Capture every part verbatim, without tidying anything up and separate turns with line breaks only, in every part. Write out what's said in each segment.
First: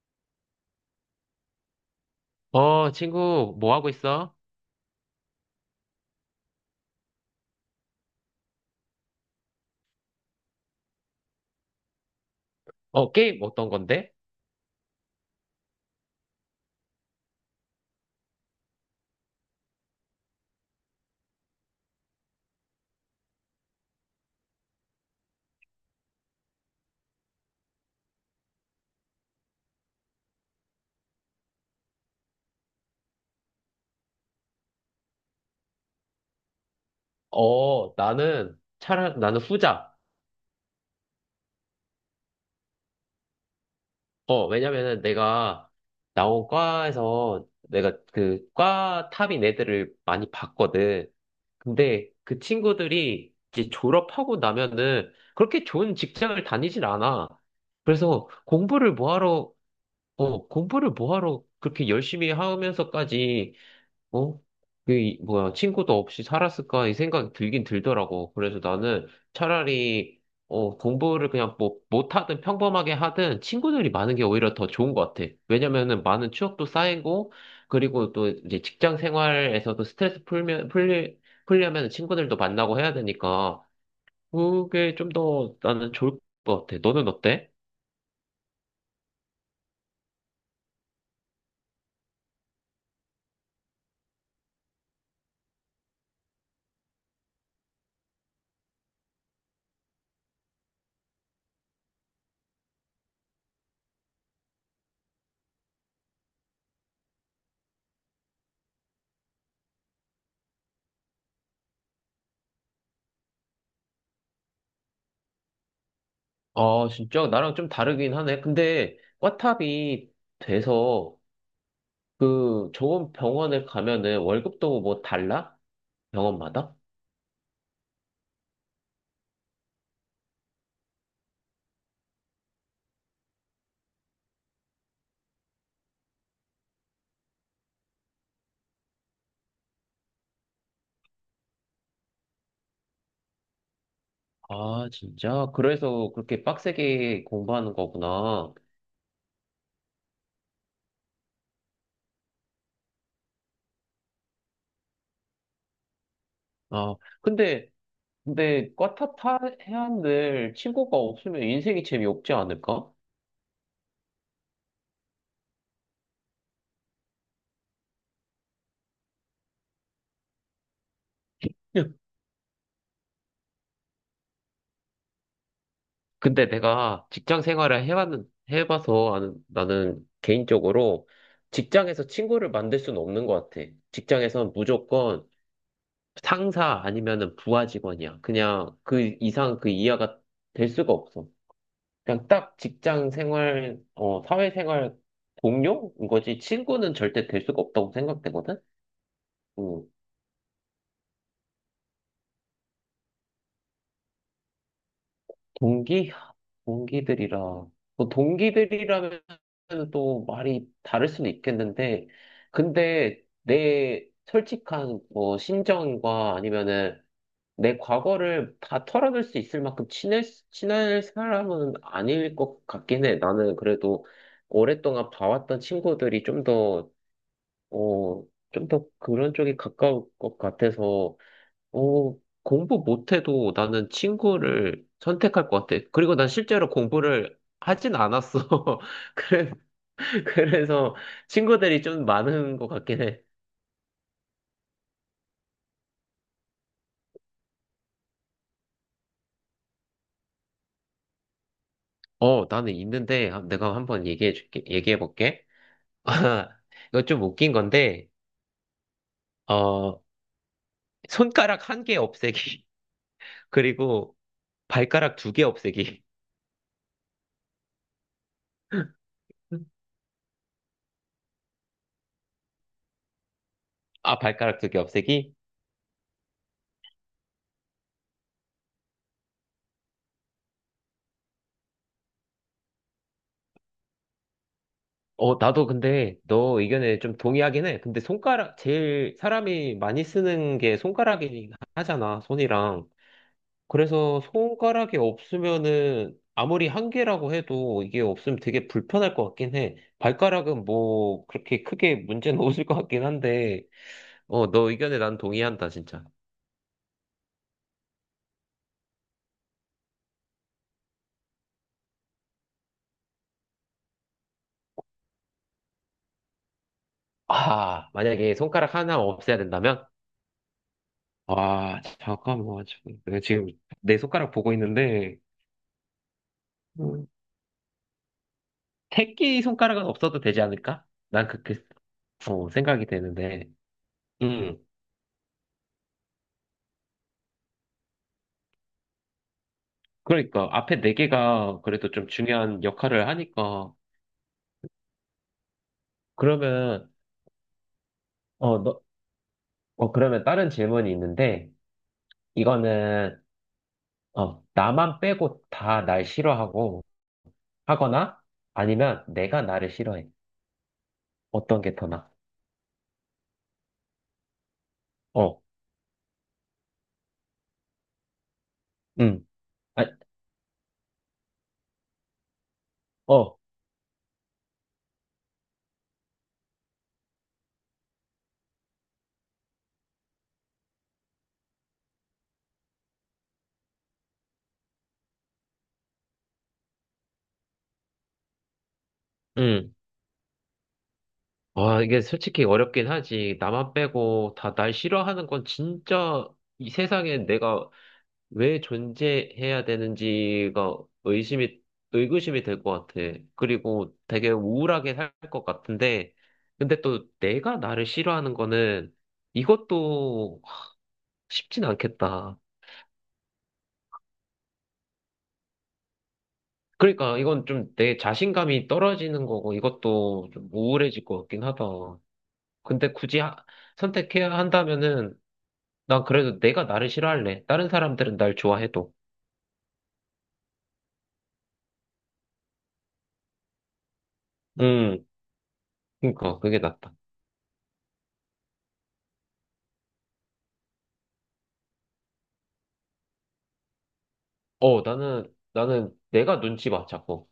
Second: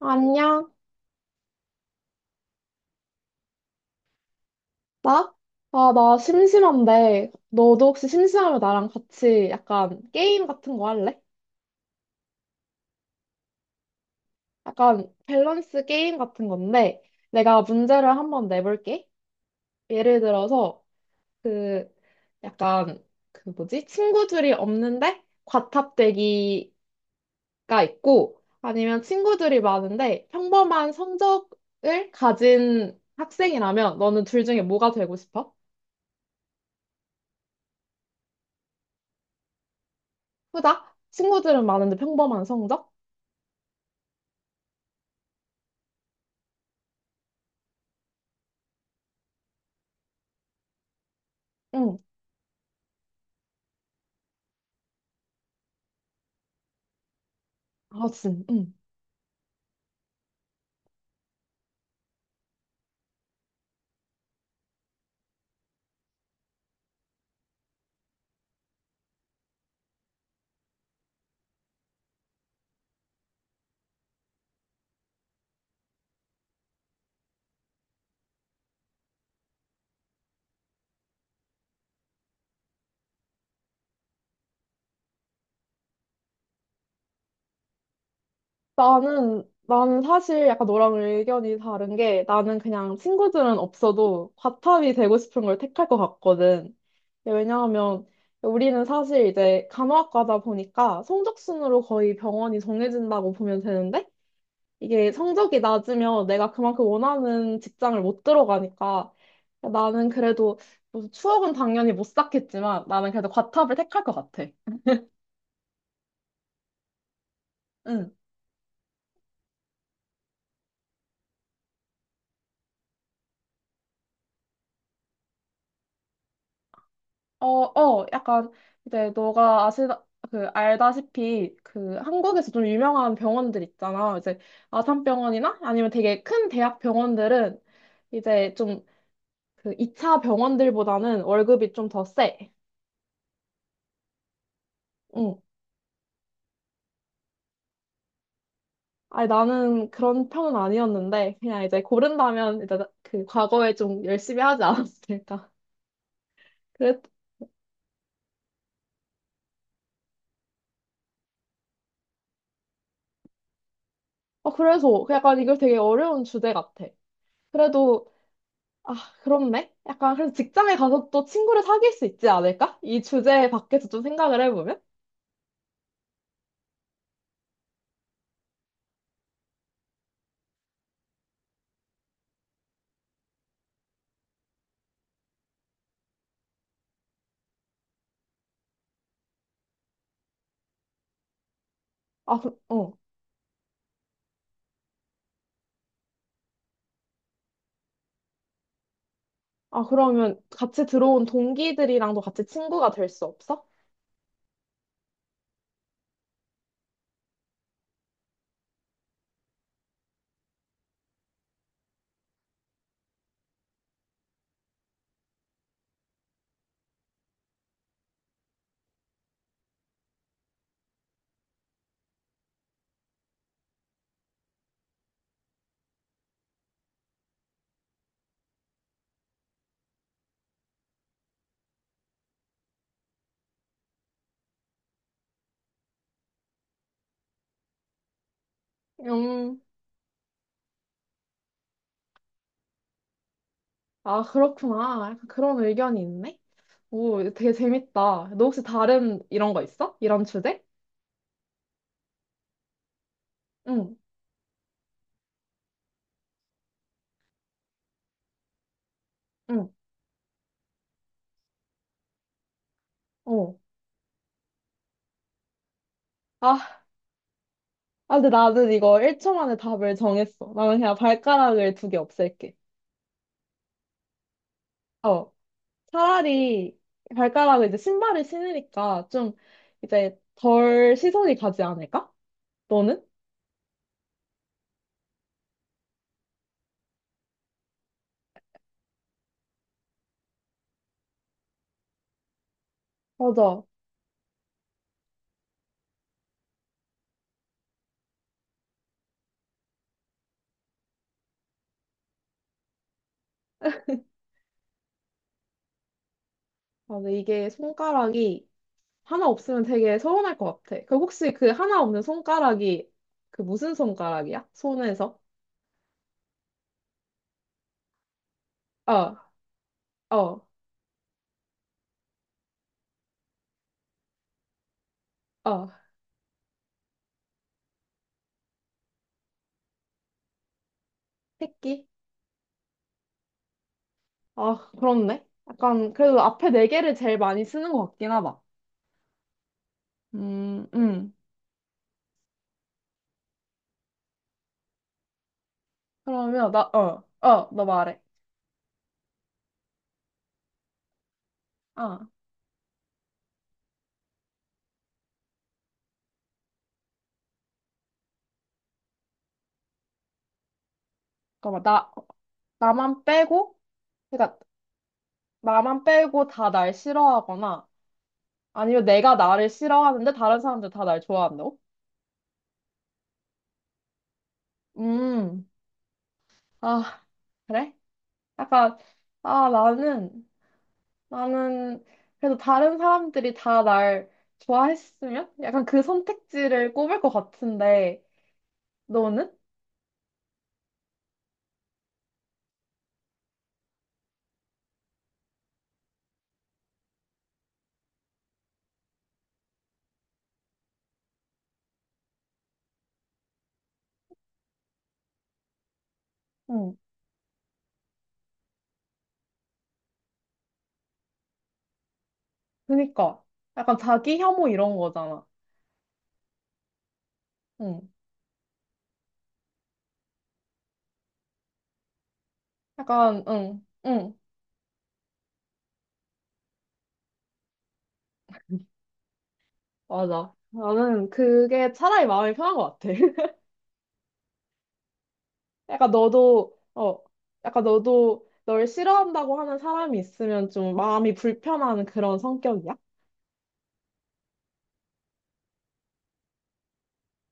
안녕?
어, 친구, 뭐 하고 있어?
나? 아, 나 심심한데, 너도 혹시 심심하면 나랑 같이 약간 게임 같은 거 할래?
어, 게임 어떤 건데?
약간 밸런스 게임 같은 건데, 내가 문제를 한번 내볼게. 예를 들어서, 그, 약간, 그 뭐지? 친구들이 없는데, 과탑되기가 있고, 아니면 친구들이 많은데, 평범한 성적을 가진 학생이라면, 너는 둘 중에 뭐가 되고 싶어?
어, 나는, 차라, 나는 후자.
후자? 친구들은 많은데 평범한 성적?
어, 왜냐면은 내가 나온 과에서 내가 그, 과 탑인 애들을 많이 봤거든.
응.
근데 그 친구들이 이제 졸업하고 나면은 그렇게 좋은 직장을 다니질 않아.
아,
그래서
진, 응.
공부를 뭐 하러, 어, 공부를 뭐 하러 그렇게 열심히 하면서까지 어? 그, 이- 뭐야, 친구도 없이 살았을까? 이 생각이 들긴 들더라고. 그래서 나는 차라리, 어, 공부를 그냥 뭐, 못하든 평범하게 하든 친구들이 많은 게 오히려 더 좋은 것 같아. 왜냐면은 많은 추억도 쌓이고, 그리고 또 이제 직장 생활에서도 스트레스 풀면, 풀리, 풀려면 친구들도 만나고 해야 되니까, 그게 좀 더 나는 좋을 것 같아. 너는 어때?
나는, 나는 사실 약간 너랑 의견이 다른 게 나는 그냥 친구들은 없어도 과탑이 되고 싶은 걸 택할 것 같거든. 왜냐하면 우리는 사실 이제 간호학과다 보니까 성적순으로 거의 병원이 정해진다고 보면 되는데 이게 성적이 낮으면 내가 그만큼 원하는 직장을 못 들어가니까 나는 그래도 뭐 추억은 당연히 못 쌓겠지만 나는 그래도 과탑을 택할 것 같아.
아, 진짜 나랑 좀
응.
다르긴 하네. 근데, 과탑이 돼서, 그 좋은 병원에 가면은 월급도 뭐 달라? 병원마다?
어, 어, 약간 이제 너가 아시다, 그 알다시피 그 한국에서 좀 유명한 병원들 있잖아. 이제 아산병원이나 아니면 되게 큰 대학 병원들은 이제 좀 그 이 차 병원들보다는 월급이 좀 더 세.
아,
응.
진짜? 그래서 그렇게 빡세게 공부하는 거구나.
아니 나는 그런 편은 아니었는데 그냥 이제 고른다면 이제 그 과거에 좀 열심히 하지 않았을까.
아,
그랬,
근데, 근데 과타타 해안들 친구가 없으면 인생이 재미없지 않을까?
어, 그래서 약간 이거 되게 어려운 주제 같아. 그래도 아, 그렇네. 약간 그래서 직장에 가서 또 친구를 사귈 수 있지 않을까? 이 주제 밖에서 좀 생각을 해보면?
근데 내가 직장 생활을 해봤는, 해봐서 아는- 나는 개인적으로 직장에서 친구를 만들 수는 없는 것 같아. 직장에선 무조건 상사 아니면은 부하 직원이야. 그냥 그 이상 그 이하가 될 수가 없어. 그냥
아,
딱
그, 어.
직장 생활, 어, 사회 생활 동료인 거지. 친구는 절대 될 수가 없다고 생각되거든?
아,
음.
그러면 같이 들어온 동기들이랑도 같이 친구가 될 수 없어?
동기? 동기들이라. 뭐 동기들이라면 또 말이 다를 수는 있겠는데, 근데 내 솔직한 뭐 심정과 아니면은 내 과거를 다 털어낼 수 있을 만큼 친해, 친할 사람은 아닐 것 같긴 해. 나는 그래도 오랫동안 봐왔던 친구들이 좀더 어, 좀 더 그런 쪽에 가까울 것 같아서, 어, 공부 못해도 나는 친구를 선택할 것 같아. 그리고 난 실제로 공부를 하진 않았어. 그래,
음,
그래서 친구들이 좀 많은 것 같긴 해.
아, 그렇구나. 약간 그런 의견이 있네. 오, 되게 재밌다. 너 혹시 다른 이런 거 있어? 이런 주제?
어, 나는 있는데, 한- 내가
응,
한번 얘기해 줄게, 얘기해 볼게. 이거 좀 웃긴 건데,
응,
어, 손가락 한 개 없애기.
어.
그리고 발가락 두 개 없애기.
아, 아, 근데 나는 이거 일 초 만에 답을 정했어. 나는 그냥 발가락을 두 개 없앨게.
아, 발가락 두 개
어.
없애기?
차라리 발가락을 이제 신발을 신으니까 좀 이제 덜 시선이 가지 않을까? 너는?
어, 나도 근데 너 의견에 좀 동의하긴 해. 근데 손가락, 제일 사람이 많이 쓰는 게 손가락이긴 하잖아, 손이랑.
맞아.
그래서 손가락이 없으면은 아무리 한 개라고 해도 이게 없으면 되게 불편할 것 같긴 해. 발가락은 뭐 그렇게 크게 문제는 없을 것 같긴 한데, 어, 너 의견에 난 동의한다, 진짜.
맞아. 이게 손가락이 하나 없으면 되게 서운할 것 같아. 그 혹시 그 하나 없는 손가락이 그 무슨 손가락이야? 손에서?
아, 만약에 손가락 하나
어,
없애야 된다면?
어,
아, 잠깐만. 지금 내가 지금 내 손가락 보고 있는데,
어.
음. 새끼 손가락은 없어도 되지 않을까? 난 그렇게
새끼?
어, 생각이 되는데. 음.
아, 그렇네. 약간 그래도 앞에 네 개를 제일 많이 쓰는 것 같긴 하다.
그러니까
음,
앞에 네
음.
개가 그래도 좀 중요한 역할을 하니까.
그러면 나,
그러면
어, 어, 너 말해.
어, 너, 어 그러면 다른 질문이 있는데
아,
이거는 어, 나만 빼고 다 날 싫어하고 하거나 아니면 내가 나를 싫어해. 어떤
잠깐만.
게 더
나,
나아?
나만 빼고? 그러니까
어.
나만 빼고 다 날 싫어하거나 아니면 내가
음.
나를
아,
싫어하는데 다른 사람들 다 날 좋아한다고?
어.
음, 아, 그래? 약간, 아, 나는, 나는 그래도 다른 사람들이 다 날 좋아했으면? 약간 그 선택지를 꼽을 것 같은데, 너는?
음. 와, 이게 솔직히 어렵긴 하지. 나만 빼고 다 날 싫어하는 건 진짜 이 세상에 내가 왜 존재해야 되는지가 의심이, 의구심이 될 것 같아. 그리고 되게 우울하게 살 것 같은데,
응,
근데 또 내가 나를 싫어하는 거는 이것도 쉽진 않겠다.
그니까. 약간 자기 혐오 이런 거잖아.
그러니까 이건 좀
응,
내 자신감이 떨어지는 거고 이것도 좀 우울해질 것 같긴 하다. 근데 굳이
약간,
하-
응, 응,
선택해야 한다면은 난 그래도 내가 나를 싫어할래. 다른 사람들은 날 좋아해도.
맞아. 나는 그게 차라리 마음이 편한 것 같아.
음,
약간
그러니까
너도,
그게 낫다.
어, 약간 너도 널 싫어한다고 하는 사람이 있으면 좀 마음이 불편한 그런 성격이야?
어, 나는, 나는 내가 눈치 봐, 자꾸.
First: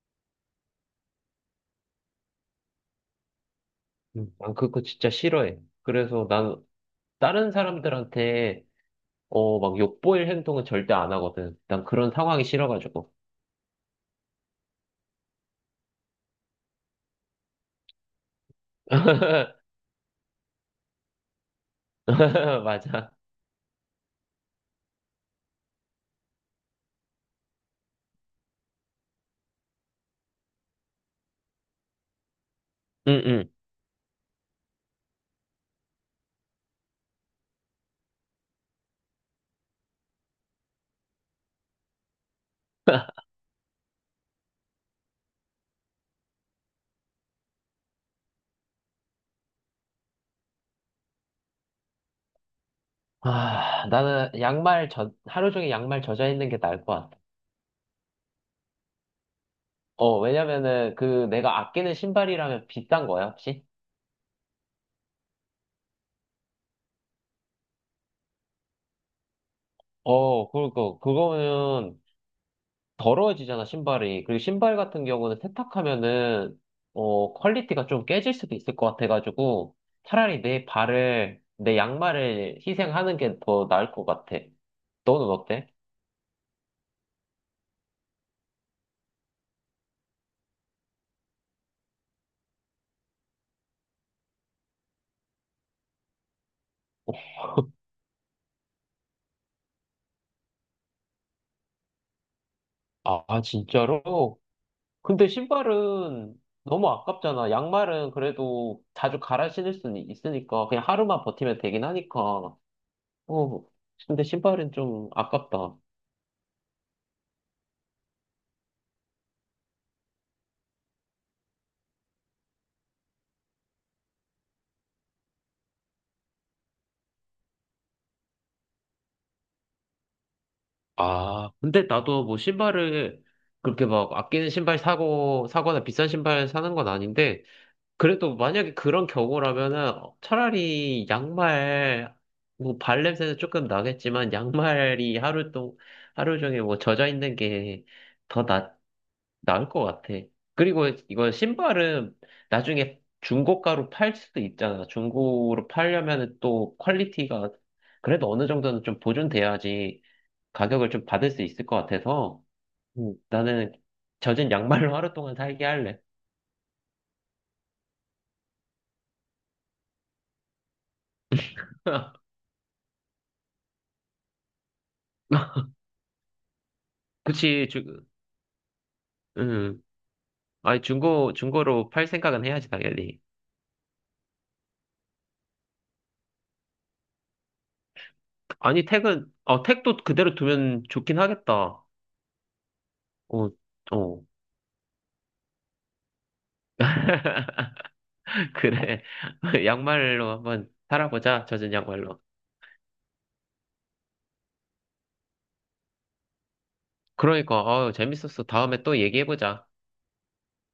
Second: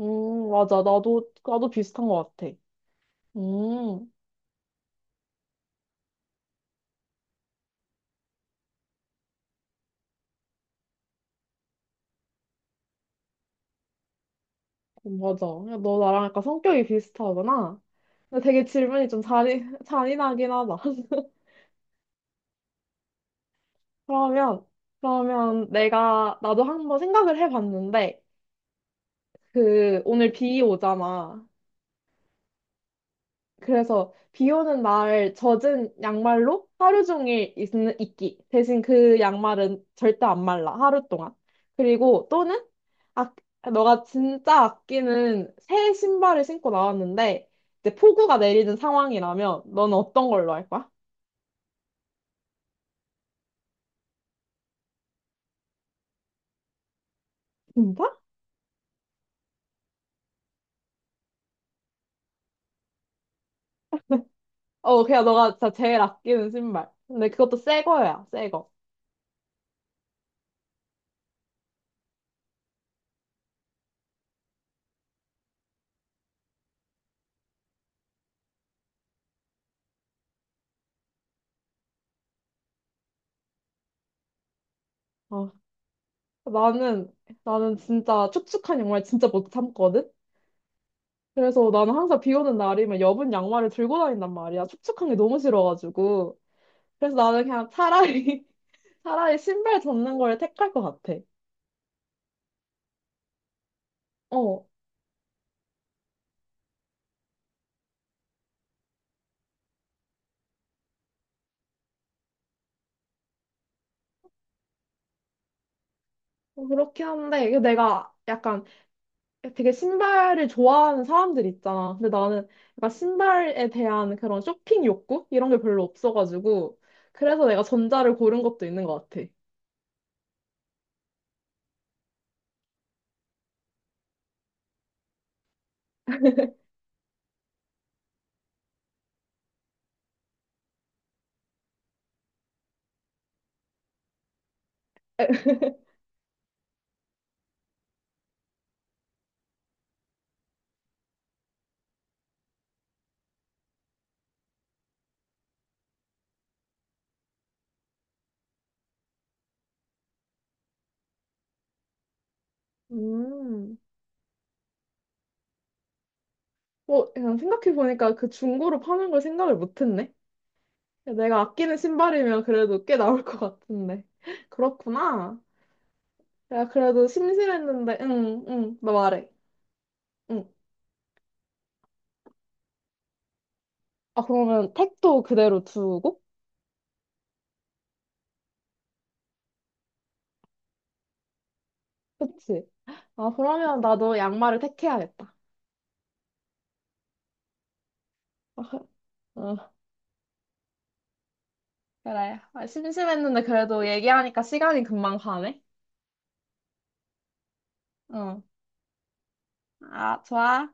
음, 맞아. 나도, 나도 비슷한 것 같아. 음,
음, 난 그거 진짜 싫어해. 그래서 난 다른 사람들한테 어, 막 욕보일 행동은 절대 안 하거든. 난 그런 상황이 싫어가지고.
맞아. 야, 너 나랑 약간 성격이 비슷하구나. 근데 되게 질문이 좀 잔인, 잔인하긴 하다.
맞아.
그러면, 그러면 내가, 나도 한번 생각을 해봤는데, 그, 오늘 비 오잖아.
응, 응.
그래서 비 오는 날 젖은 양말로 하루 종일 있, 있기. 대신 그 양말은 절대 안 말라, 하루 동안. 그리고 또는, 아, 너가 진짜 아끼는 새 신발을 신고 나왔는데, 이제 폭우가 내리는 상황이라면, 넌 어떤 걸로 할 거야?
아, 나는 양말 젖, 하루 종일 양말 젖어 있는 게 나을 것 같아.
진짜?
어, 왜냐면은 그 내가 아끼는 신발이라면 비싼 거야, 혹시?
어, 그냥 너가 진짜 제일 아끼는 신발. 근데 그것도 새 거야, 새 거.
어, 그러니까 그거는 더러워지잖아, 신발이. 그리고 신발 같은 경우는 세탁하면은, 어, 퀄리티가 좀 깨질 수도 있을 것 같아가지고, 차라리 내 발을, 내 양말을 희생하는 게 더 나을 것 같아. 너는
어,
어때?
나는, 나는 진짜 축축한 양말 진짜 못 참거든? 그래서 나는 항상 비 오는 날이면 여분 양말을 들고 다닌단 말이야. 축축한 게 너무 싫어가지고. 그래서 나는 그냥 차라리, 차라리 신발 접는 걸 택할 것 같아.
아, 아, 진짜로?
어,
근데 신발은 너무 아깝잖아. 양말은 그래도 자주 갈아 신을 수는 있으니까, 그냥 하루만 버티면 되긴 하니까. 어, 근데 신발은 좀 아깝다.
그렇긴 한데, 이게 내가 약간 되게 신발을 좋아하는 사람들 있잖아. 근데 나는 약간 신발에 대한 그런 쇼핑 욕구? 이런 게 별로 없어가지고. 그래서 내가 전자를 고른 것도 있는 것 같아.
아, 근데 나도 뭐 신발을 그렇게 막 아끼는 신발 사고, 사거나 비싼 신발 사는 건 아닌데, 그래도 만약에 그런 경우라면은 차라리 양말, 뭐 발냄새는 조금 나겠지만, 양말이 하루 동, 하루 종일 뭐 젖어 있는 게 더 나, 나을 것 같아. 그리고 이거 신발은 나중에 중고가로 팔 수도 있잖아. 중고로 팔려면은 또 퀄리티가 그래도 어느 정도는 좀 보존돼야지. 가격을 좀 받을 수 있을 것 같아서 음. 나는
음.
젖은 양말로 하루 동안 살게 할래.
뭐, 그냥 생각해보니까 그 중고로 파는 걸 생각을 못했네. 내가 아끼는 신발이면 그래도 꽤 나올 것 같은데. 그렇구나. 내가 그래도
그치,
심심했는데,
주,
응, 응, 너 말해.
음.
응.
아니, 중고, 중고로 팔 생각은 해야지, 당연히.
아, 그러면 택도 그대로 두고?
아니, 택은, 어, 택도 그대로 두면 좋긴 하겠다.
그치? 아,
어,
그러면 나도
어.
양말을 택해야겠다. 아,
그래.
어,
양말로 한번 살아보자, 젖은 양말로.
그래. 아, 심심했는데 그래도 얘기하니까 시간이 금방 가네.
그러니까, 어,
응.
재밌었어. 다음에 또 얘기해보자.
아, 좋아.